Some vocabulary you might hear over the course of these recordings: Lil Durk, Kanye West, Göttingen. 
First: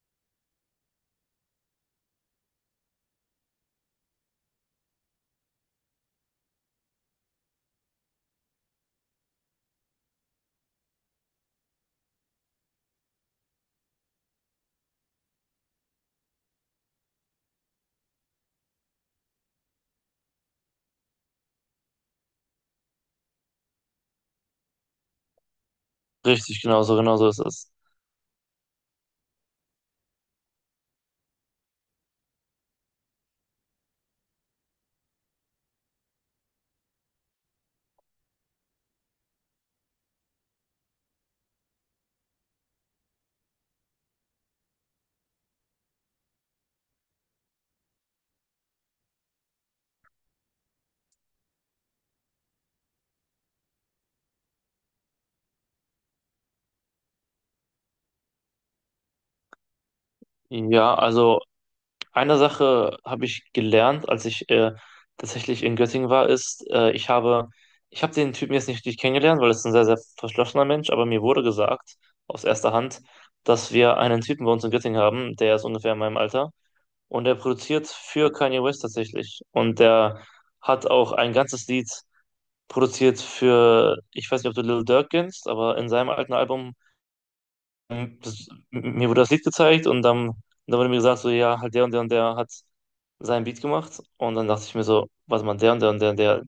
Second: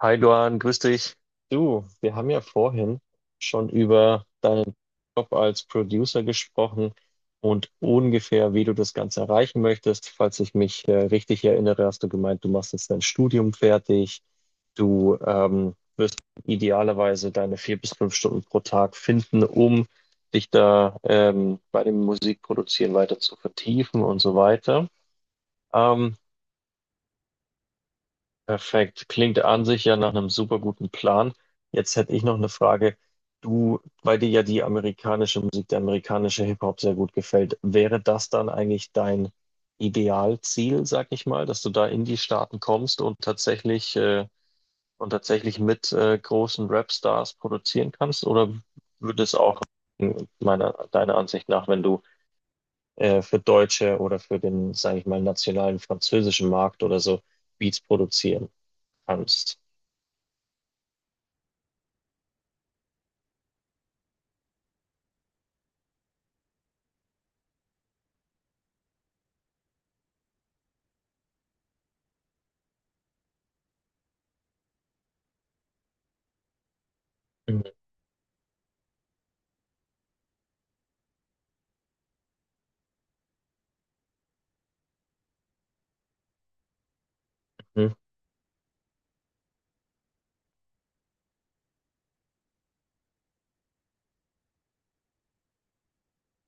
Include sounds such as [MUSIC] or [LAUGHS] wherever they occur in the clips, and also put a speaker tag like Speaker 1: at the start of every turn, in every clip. Speaker 1: Hi Luan, grüß dich. Du, wir haben ja vorhin schon über deinen Job als Producer gesprochen und ungefähr, wie du das Ganze erreichen möchtest. Falls ich mich richtig erinnere, hast du gemeint, du machst jetzt dein Studium fertig. Du idealerweise deine 4 bis 5 Stunden pro Tag finden, um dich da bei dem Musikproduzieren weiter zu vertiefen und so weiter. Ähm,
Speaker 2: Richtig, genau so, genau so ist es.
Speaker 1: Perfekt. Klingt an sich ja nach einem super guten Plan. Jetzt hätte ich noch eine Frage. Du, weil dir ja die amerikanische Musik, der amerikanische Hip-Hop sehr gut gefällt, wäre das dann eigentlich dein Idealziel, sag ich mal, dass du da in die Staaten kommst und tatsächlich mit großen Rap-Stars produzieren kannst? Oder würde es auch deiner Ansicht nach, wenn du für deutsche oder für den, sage ich mal, nationalen französischen Markt oder so Beats produzieren kannst?
Speaker 2: Ja, also eine Sache habe ich gelernt, als ich tatsächlich in Göttingen war, ist, ich habe den Typen jetzt nicht richtig kennengelernt, weil es ein sehr, sehr verschlossener Mensch, aber mir wurde gesagt, aus erster Hand, dass wir einen Typen bei uns in Göttingen haben, der ist ungefähr in meinem Alter und der
Speaker 1: Mhm.
Speaker 2: produziert für Kanye West tatsächlich. Und der hat auch ein ganzes Lied produziert für, ich weiß nicht, ob du Lil Durk kennst, aber in seinem alten Album das, mir wurde das Lied gezeigt und dann, dann wurde mir gesagt, so, ja, halt der und der und der hat seinen Beat gemacht. Und dann dachte ich mir so, warte mal, der und der und der und der,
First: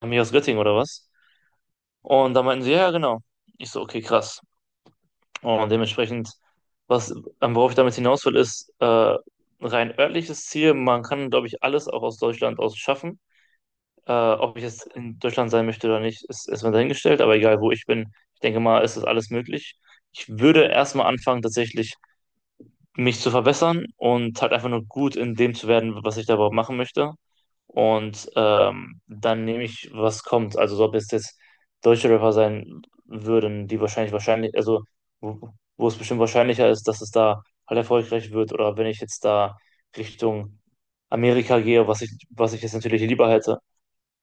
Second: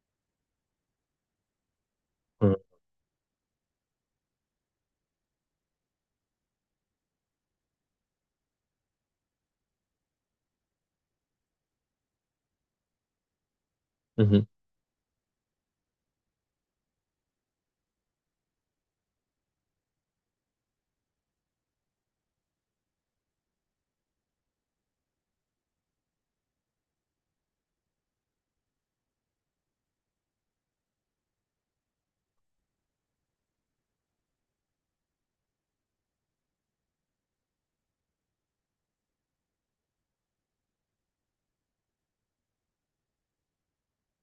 Speaker 2: haben mich aus Göttingen oder was? Und dann
Speaker 1: Mhm.
Speaker 2: meinten sie, ja, ja, genau. Ich so, okay, krass. Und dementsprechend, was, worauf ich damit hinaus will, ist rein örtliches Ziel. Man kann, glaube ich, alles auch aus Deutschland aus schaffen.
Speaker 1: Mhm.
Speaker 2: Ob ich jetzt in Deutschland sein möchte oder nicht, ist erstmal dahingestellt. Aber egal, wo ich bin, ich denke mal, ist das alles möglich. Ich würde erstmal anfangen, tatsächlich mich zu verbessern und halt einfach nur gut in dem zu werden, was ich da überhaupt machen möchte. Und dann nehme ich, was kommt. Also so, ob es jetzt deutsche Rapper sein würden, die wahrscheinlich, also wo, wo es bestimmt wahrscheinlicher ist, dass es da halt erfolgreich wird, oder wenn ich jetzt da Richtung Amerika gehe, was ich jetzt natürlich lieber hätte,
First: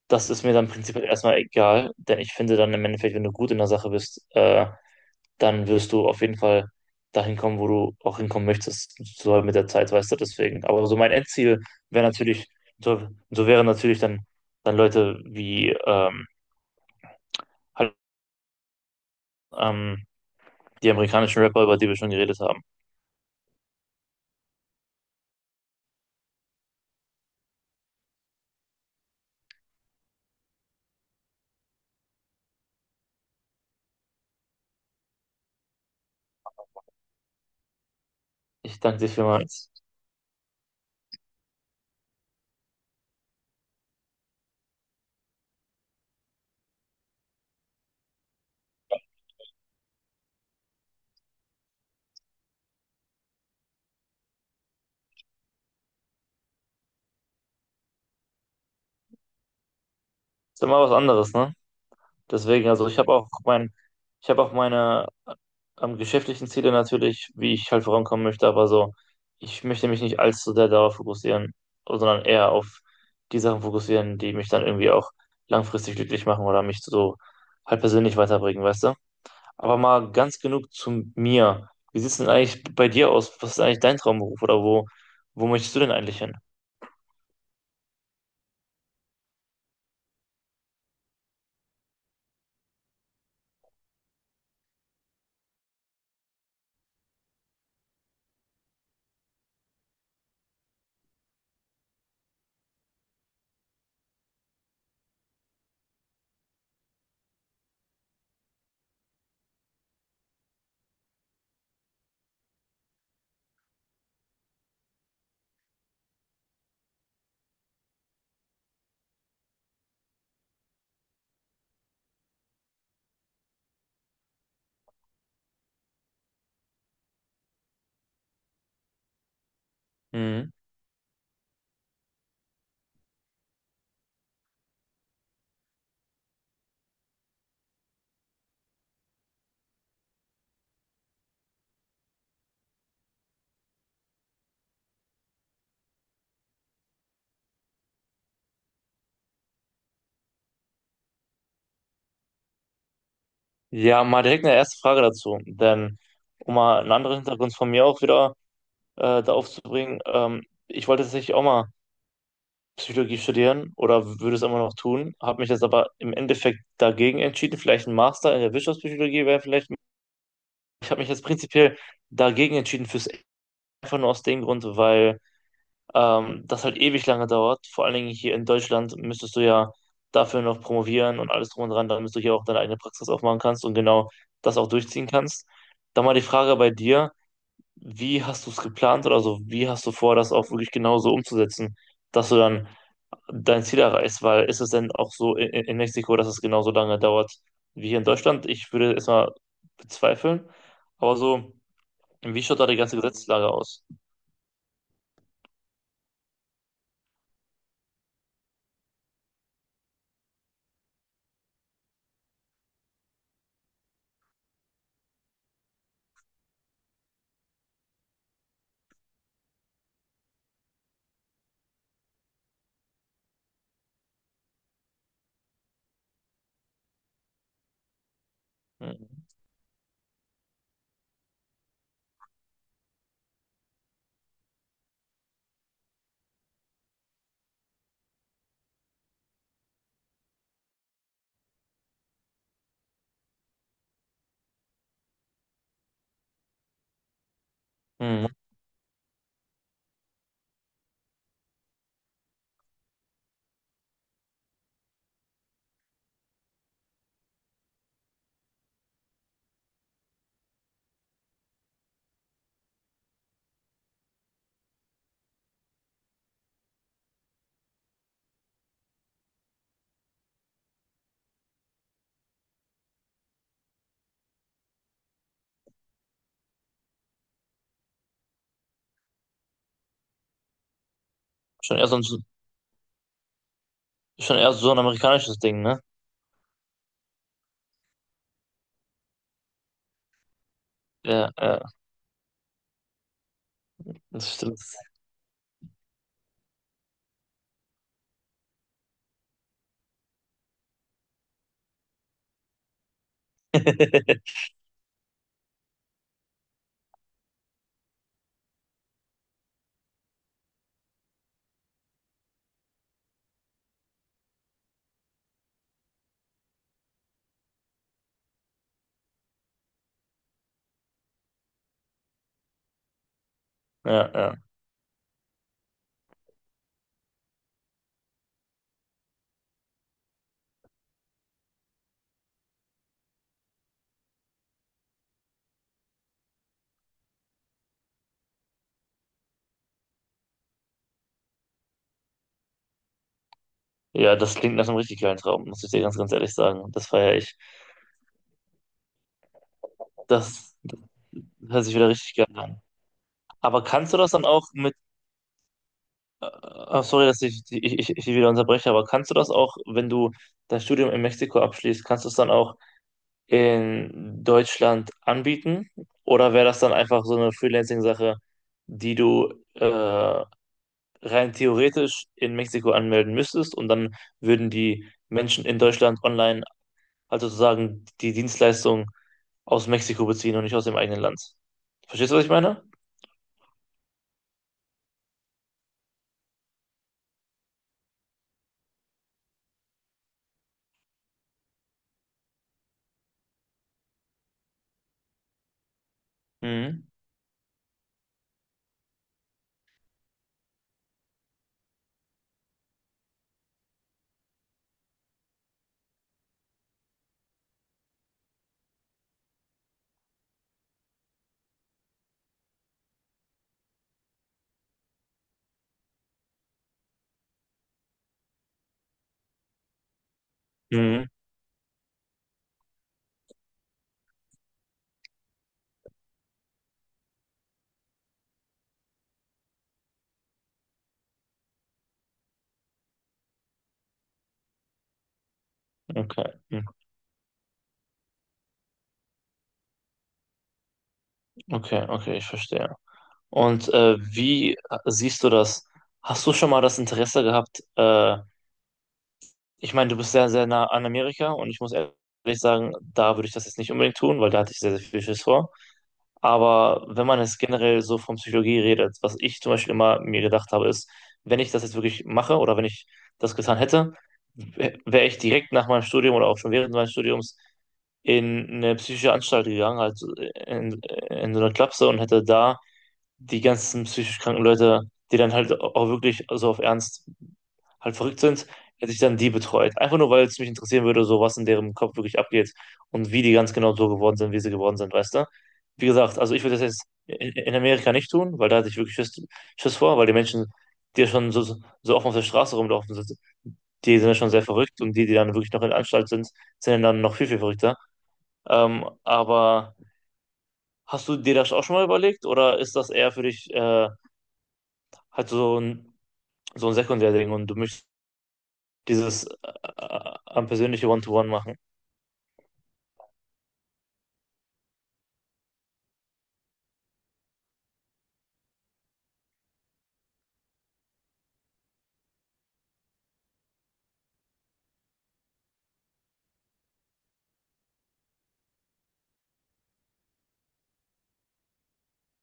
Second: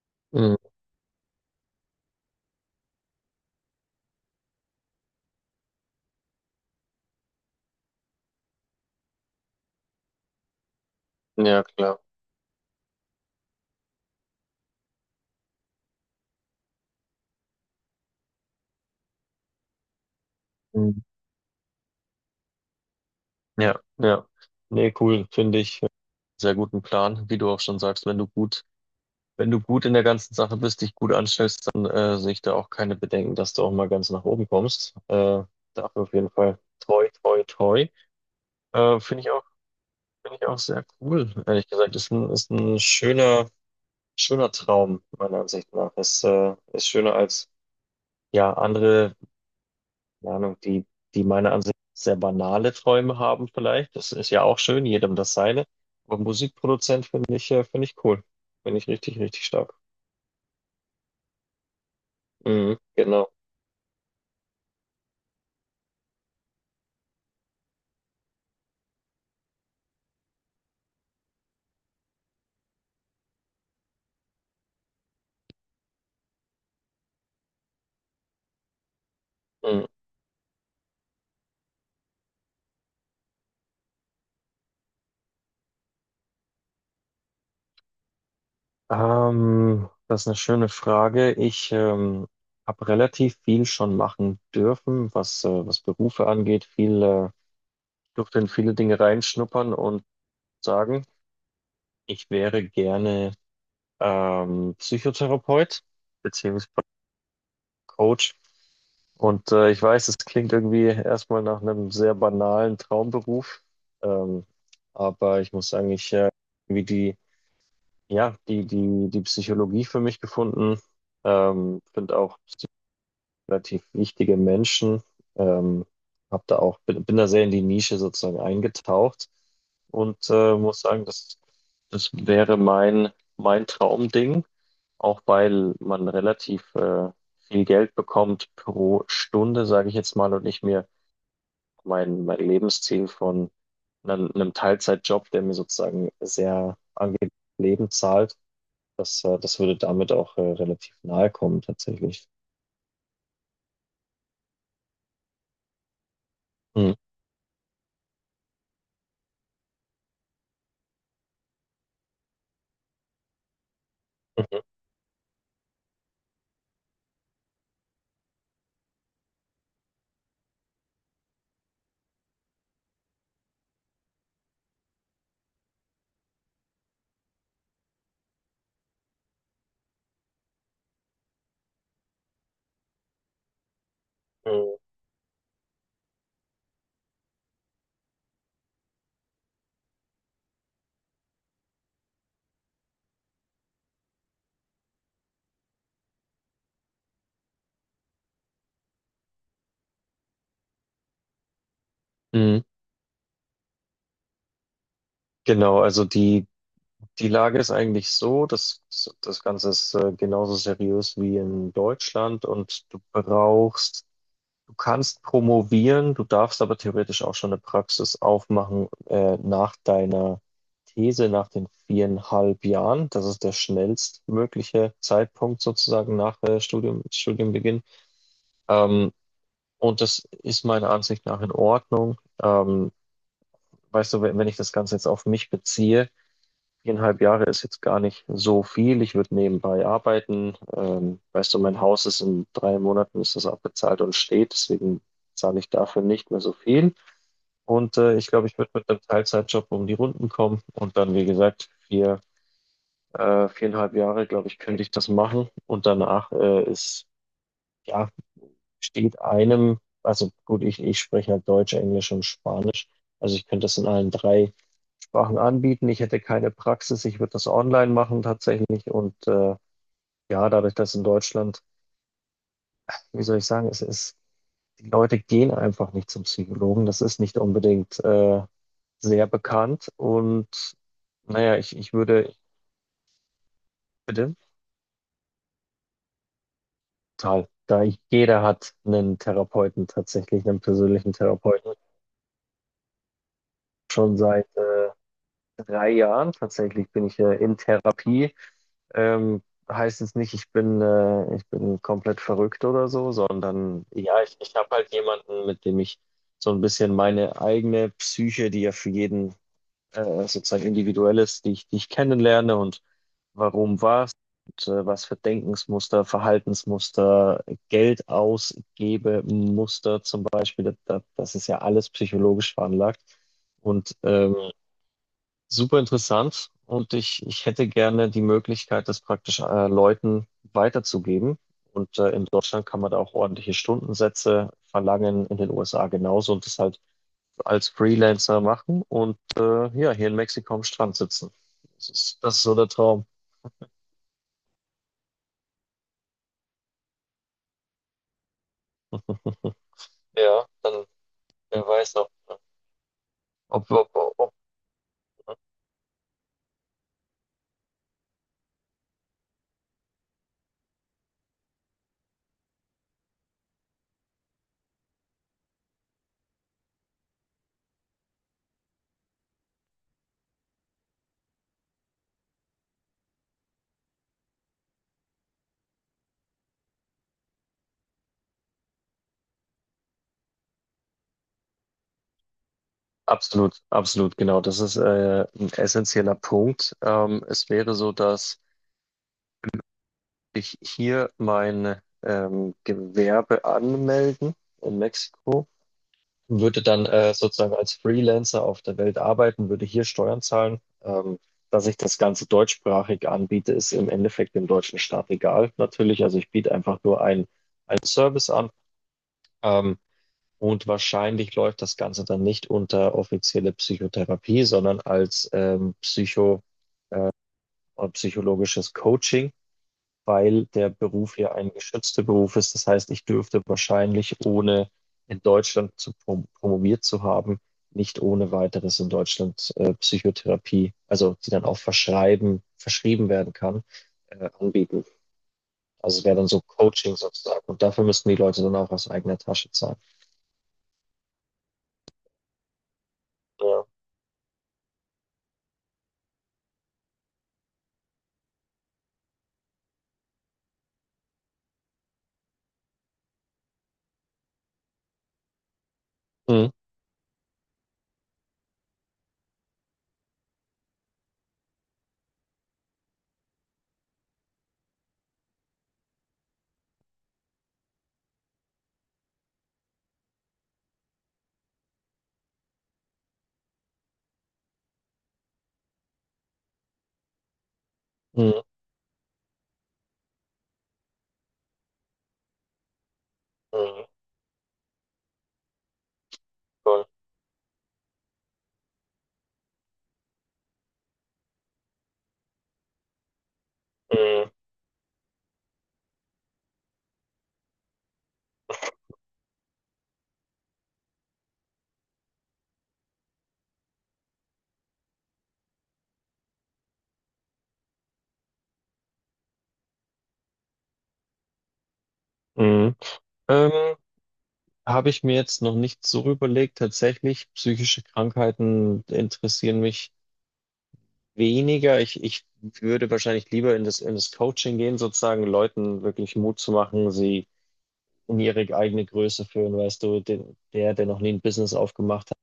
Speaker 2: das ist mir
Speaker 1: Mhm.
Speaker 2: dann prinzipiell erstmal egal, denn ich finde dann im Endeffekt, wenn du gut in der Sache bist, dann wirst du auf jeden Fall dahin kommen, wo du auch hinkommen möchtest, so halt mit der Zeit, weißt du, deswegen. Aber so mein Endziel
Speaker 1: Ja, klar.
Speaker 2: wäre natürlich, so, so wären natürlich dann, dann Leute wie halt, ähm, die
Speaker 1: Mhm.
Speaker 2: amerikanischen Rapper, über die wir schon geredet haben.
Speaker 1: Ja, ja. Nee, cool. Finde ich sehr guten Plan. Wie du auch schon sagst, wenn du gut in der ganzen Sache bist, dich gut anstellst, dann sehe ich da auch keine Bedenken, dass du auch mal ganz nach oben kommst. Dafür auf jeden Fall toi, toi, toi.
Speaker 2: Ich danke
Speaker 1: Äh,
Speaker 2: dir
Speaker 1: finde ich auch,
Speaker 2: vielmals.
Speaker 1: finde ich auch sehr cool. Ehrlich gesagt, ist ein schöner Traum, meiner Ansicht nach. Ist schöner als, ja, andere keine Ahnung, die meiner Ansicht nach sehr banale Träume haben vielleicht. Das ist ja auch schön, jedem das seine. Aber Musikproduzent finde ich cool. Finde ich richtig, richtig stark.
Speaker 2: Ist immer was anderes, ne? Deswegen,
Speaker 1: Mhm,
Speaker 2: also
Speaker 1: genau.
Speaker 2: ich habe auch meine geschäftlichen Ziele natürlich, wie ich halt vorankommen möchte, aber so, ich möchte mich nicht allzu sehr darauf fokussieren, sondern eher auf die Sachen fokussieren, die mich dann irgendwie auch langfristig glücklich machen oder mich so halt persönlich weiterbringen, weißt du? Aber
Speaker 1: Mhm.
Speaker 2: mal ganz genug zu mir. Wie sieht's denn eigentlich bei dir aus? Was ist eigentlich dein Traumberuf oder wo, wo möchtest du denn eigentlich hin?
Speaker 1: Das ist eine schöne Frage. Ich habe relativ viel schon machen dürfen, was Berufe angeht. Durfte in viele Dinge reinschnuppern und sagen, ich wäre gerne Psychotherapeut beziehungsweise Coach. Und ich weiß, es klingt irgendwie erstmal nach einem sehr banalen Traumberuf, ähm, aber ich muss sagen, ich irgendwie die, ja, die, die, die Psychologie für mich gefunden, finde auch relativ wichtige Menschen. Ähm, hab da auch, bin da sehr in die Nische sozusagen eingetaucht und
Speaker 2: Mhm.
Speaker 1: muss sagen, das wäre mein Traumding, auch weil man relativ viel Geld bekommt pro Stunde, sage ich jetzt mal, und ich mir mein Lebensziel von einem Teilzeitjob, der mir sozusagen sehr angenehm Leben zahlt, das würde damit auch relativ nahe kommen tatsächlich.
Speaker 2: Ja, mal direkt eine erste Frage dazu, denn um mal einen
Speaker 1: Mhm.
Speaker 2: anderen Hintergrund von mir auch wieder da aufzubringen. Ich wollte tatsächlich auch mal Psychologie studieren oder würde es immer
Speaker 1: Mhm.
Speaker 2: noch tun, habe mich jetzt aber im Endeffekt dagegen entschieden. Vielleicht ein Master in der Wirtschaftspsychologie wäre vielleicht. Ich habe mich jetzt prinzipiell dagegen entschieden fürs einfach nur aus dem Grund, weil das halt ewig lange dauert. Vor allen Dingen hier in Deutschland müsstest du ja dafür noch promovieren und alles drum und dran, damit du hier auch deine eigene Praxis aufmachen kannst und genau das auch durchziehen kannst. Dann mal die Frage bei dir. Wie hast du es geplant oder so? Wie hast du vor, das auch wirklich genauso umzusetzen, dass du dann dein Ziel erreichst? Weil ist es denn auch so in Mexiko, dass es genauso lange dauert wie hier in Deutschland? Ich würde es mal bezweifeln. Aber so, wie schaut
Speaker 1: Mhm.
Speaker 2: da die ganze Gesetzeslage aus?
Speaker 1: Genau, also die Lage ist eigentlich so, dass das Ganze ist genauso seriös wie in Deutschland und du brauchst, du kannst promovieren, du darfst aber theoretisch auch schon eine Praxis aufmachen nach deiner These, nach den 4,5 Jahren. Das ist der schnellstmögliche Zeitpunkt sozusagen nach Studienbeginn. Ähm,
Speaker 2: Mhm.
Speaker 1: und das ist meiner Ansicht nach in Ordnung. Weißt du, wenn ich das Ganze jetzt auf mich beziehe, 4,5 Jahre ist jetzt gar nicht so viel. Ich würde nebenbei arbeiten. Weißt du, mein Haus ist in drei Monaten ist das abbezahlt und steht, deswegen zahle ich dafür nicht mehr so viel. Und ich
Speaker 2: Mhm.
Speaker 1: glaube, ich würde mit einem Teilzeitjob um die Runden kommen und dann, wie gesagt, 4,5 Jahre, glaube ich, könnte ich das machen. Und danach ja, steht einem, also gut, ich spreche halt Deutsch, Englisch und Spanisch. Also ich könnte das in allen drei Sachen anbieten. Ich hätte keine Praxis, ich würde das online machen tatsächlich. Und ja, dadurch, dass in Deutschland, wie soll ich sagen, die Leute gehen einfach nicht zum Psychologen. Das ist nicht unbedingt sehr bekannt. Und naja,
Speaker 2: Schon eher so ein,
Speaker 1: bitte,
Speaker 2: schon eher so ein amerikanisches Ding, ne?
Speaker 1: total. Jeder hat einen Therapeuten tatsächlich, einen persönlichen
Speaker 2: Ja, ja,
Speaker 1: Therapeuten, schon
Speaker 2: das
Speaker 1: seit
Speaker 2: stimmt.
Speaker 1: 3 Jahren tatsächlich bin ich in Therapie. Ähm, heißt jetzt nicht, ich bin komplett verrückt oder so,
Speaker 2: [LAUGHS]
Speaker 1: sondern ja, ich habe halt jemanden, mit dem ich so ein bisschen meine eigene Psyche, die ja für jeden sozusagen individuell ist, die ich kennenlerne und warum was und was für Denkensmuster, Verhaltensmuster, Geld ausgebe Muster zum Beispiel, das ist ja alles psychologisch veranlagt. Und
Speaker 2: Ja, ja.
Speaker 1: super interessant und ich hätte gerne die Möglichkeit, das praktisch Leuten weiterzugeben. Und in Deutschland kann man da auch ordentliche Stundensätze verlangen, in den USA genauso und das halt als Freelancer machen und ja, hier in Mexiko am Strand sitzen. Das ist so der Traum.
Speaker 2: Ja, das klingt nach einem richtig geilen Traum, muss ich dir ganz, ganz ehrlich sagen. Das feiere ich.
Speaker 1: Ja,
Speaker 2: Das, das
Speaker 1: dann
Speaker 2: hört
Speaker 1: wer
Speaker 2: sich wieder
Speaker 1: weiß noch,
Speaker 2: richtig geil an. Aber
Speaker 1: ob, ob,
Speaker 2: kannst du das dann
Speaker 1: ob.
Speaker 2: auch mit, sorry, dass ich wieder unterbreche, aber kannst du das auch, wenn du dein Studium in Mexiko abschließt, kannst du es dann auch in Deutschland anbieten? Oder wäre das dann einfach so eine Freelancing-Sache, die du rein theoretisch in Mexiko anmelden müsstest und dann würden die Menschen in Deutschland online, also sozusagen die Dienstleistung aus Mexiko beziehen und nicht aus dem eigenen Land? Verstehst du, was ich meine?
Speaker 1: Absolut, absolut, genau. Das ist ein essentieller Punkt. Es wäre so, dass ich hier mein Gewerbe anmelden in Mexiko, würde
Speaker 2: Mhm.
Speaker 1: dann sozusagen als Freelancer auf der Welt arbeiten, würde hier Steuern zahlen. Dass ich das Ganze deutschsprachig anbiete, ist im Endeffekt dem deutschen Staat egal, natürlich. Also ich biete einfach nur ein Service an. Ähm, und wahrscheinlich läuft das Ganze dann nicht unter offizielle Psychotherapie, sondern als psychologisches Coaching. Weil der
Speaker 2: Mhm.
Speaker 1: Beruf ja ein geschützter Beruf ist. Das heißt, ich dürfte wahrscheinlich, ohne in Deutschland zu promoviert zu haben, nicht ohne weiteres in Deutschland Psychotherapie, also die dann auch verschrieben werden kann, anbieten. Also es wäre
Speaker 2: Okay.
Speaker 1: dann so
Speaker 2: Mhm.
Speaker 1: Coaching sozusagen. Und dafür müssten die Leute dann auch aus eigener Tasche zahlen.
Speaker 2: Okay, okay, ich verstehe.
Speaker 1: Ja.
Speaker 2: Und wie siehst du das? Hast du schon mal das Interesse gehabt? Ich meine, du bist sehr, sehr nah an Amerika und ich muss ehrlich sagen, da würde ich das jetzt nicht unbedingt tun, weil da hatte ich sehr, sehr viel Schiss vor.
Speaker 1: Mhm.
Speaker 2: Aber wenn man jetzt generell so von Psychologie redet, was ich zum Beispiel immer mir gedacht habe, ist, wenn ich das jetzt wirklich mache oder wenn ich das getan hätte, wäre ich direkt nach meinem Studium oder auch schon während meines Studiums in eine psychische Anstalt gegangen, halt in, in so eine Klapse und hätte da die ganzen psychisch kranken Leute, die dann halt auch wirklich so auf Ernst halt verrückt
Speaker 1: Mhm.
Speaker 2: sind, hätte ich dann die betreut. Einfach nur, weil es mich interessieren würde, so was in deren Kopf wirklich abgeht und wie die ganz genau
Speaker 1: Mhm.
Speaker 2: so geworden sind, wie sie geworden sind, weißt du? Wie gesagt, also ich würde das jetzt
Speaker 1: Voll.
Speaker 2: in Amerika nicht tun, weil da hatte ich wirklich Schiss vor, weil die Menschen, die ja schon so, so offen auf der Straße rumlaufen sind, die sind ja
Speaker 1: Mhm.
Speaker 2: schon sehr verrückt und die, die dann wirklich noch in der Anstalt sind, sind ja dann noch viel, viel verrückter. Aber hast du dir das auch schon mal überlegt oder ist das eher für dich halt so ein Sekundärding und du möchtest dieses am persönliche One-to-One machen.
Speaker 1: Mhm. Ähm, habe ich mir jetzt noch nicht so überlegt. Tatsächlich, psychische Krankheiten interessieren mich weniger, ich würde wahrscheinlich lieber in das Coaching gehen, sozusagen Leuten wirklich Mut zu machen, sie in ihre eigene Größe führen, weißt du, der noch nie ein Business aufgemacht hat,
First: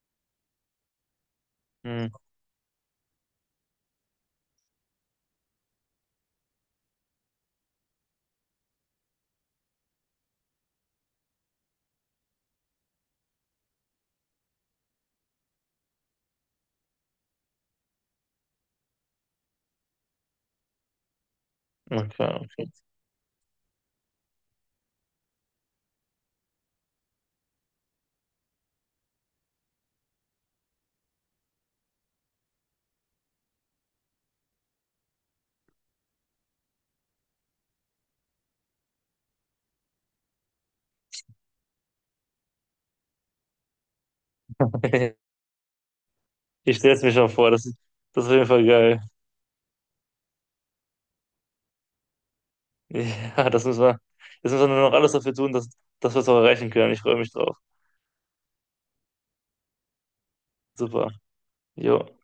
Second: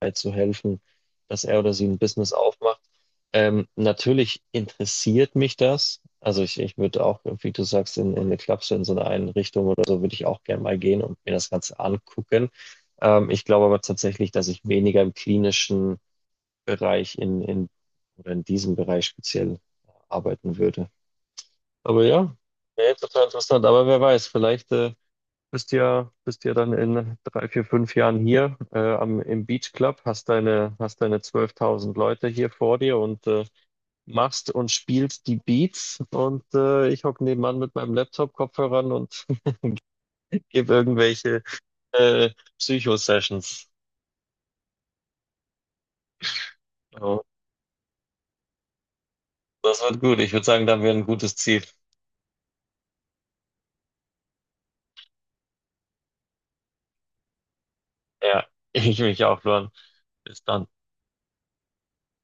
Speaker 1: halt zu helfen, dass er oder sie ein
Speaker 2: Hm,
Speaker 1: Business aufmacht. Natürlich interessiert mich das. Also ich würde auch, wie du sagst, in eine Klapse, in so eine Einrichtung oder so, würde ich auch gerne mal gehen und mir das Ganze angucken. Ich glaube aber tatsächlich, dass ich weniger im klinischen Bereich in oder in diesem Bereich speziell arbeiten würde. Aber ja,
Speaker 2: okay,
Speaker 1: nee, total interessant. Aber wer weiß, vielleicht bist ja dann in 3, 4, 5 Jahren hier im Beach Club, hast deine 12.000 Leute hier vor dir und machst und spielst die Beats und ich hocke nebenan mit meinem Laptop-Kopfhörern und [LAUGHS] gebe irgendwelche äh, Psycho-Sessions.
Speaker 2: okay. [LAUGHS] Ich stelle es mir
Speaker 1: So,
Speaker 2: schon vor, das, das ist auf jeden Fall geil.
Speaker 1: das wird gut. Ich würde sagen, da haben wir ein gutes Ziel.
Speaker 2: Ja, das müssen wir, jetzt müssen wir nur noch alles dafür tun, dass, dass wir es auch erreichen können. Ich freue mich drauf.
Speaker 1: Ja, [LAUGHS] ich mich auch, Luan. Bis dann.
Speaker 2: Super. Jo.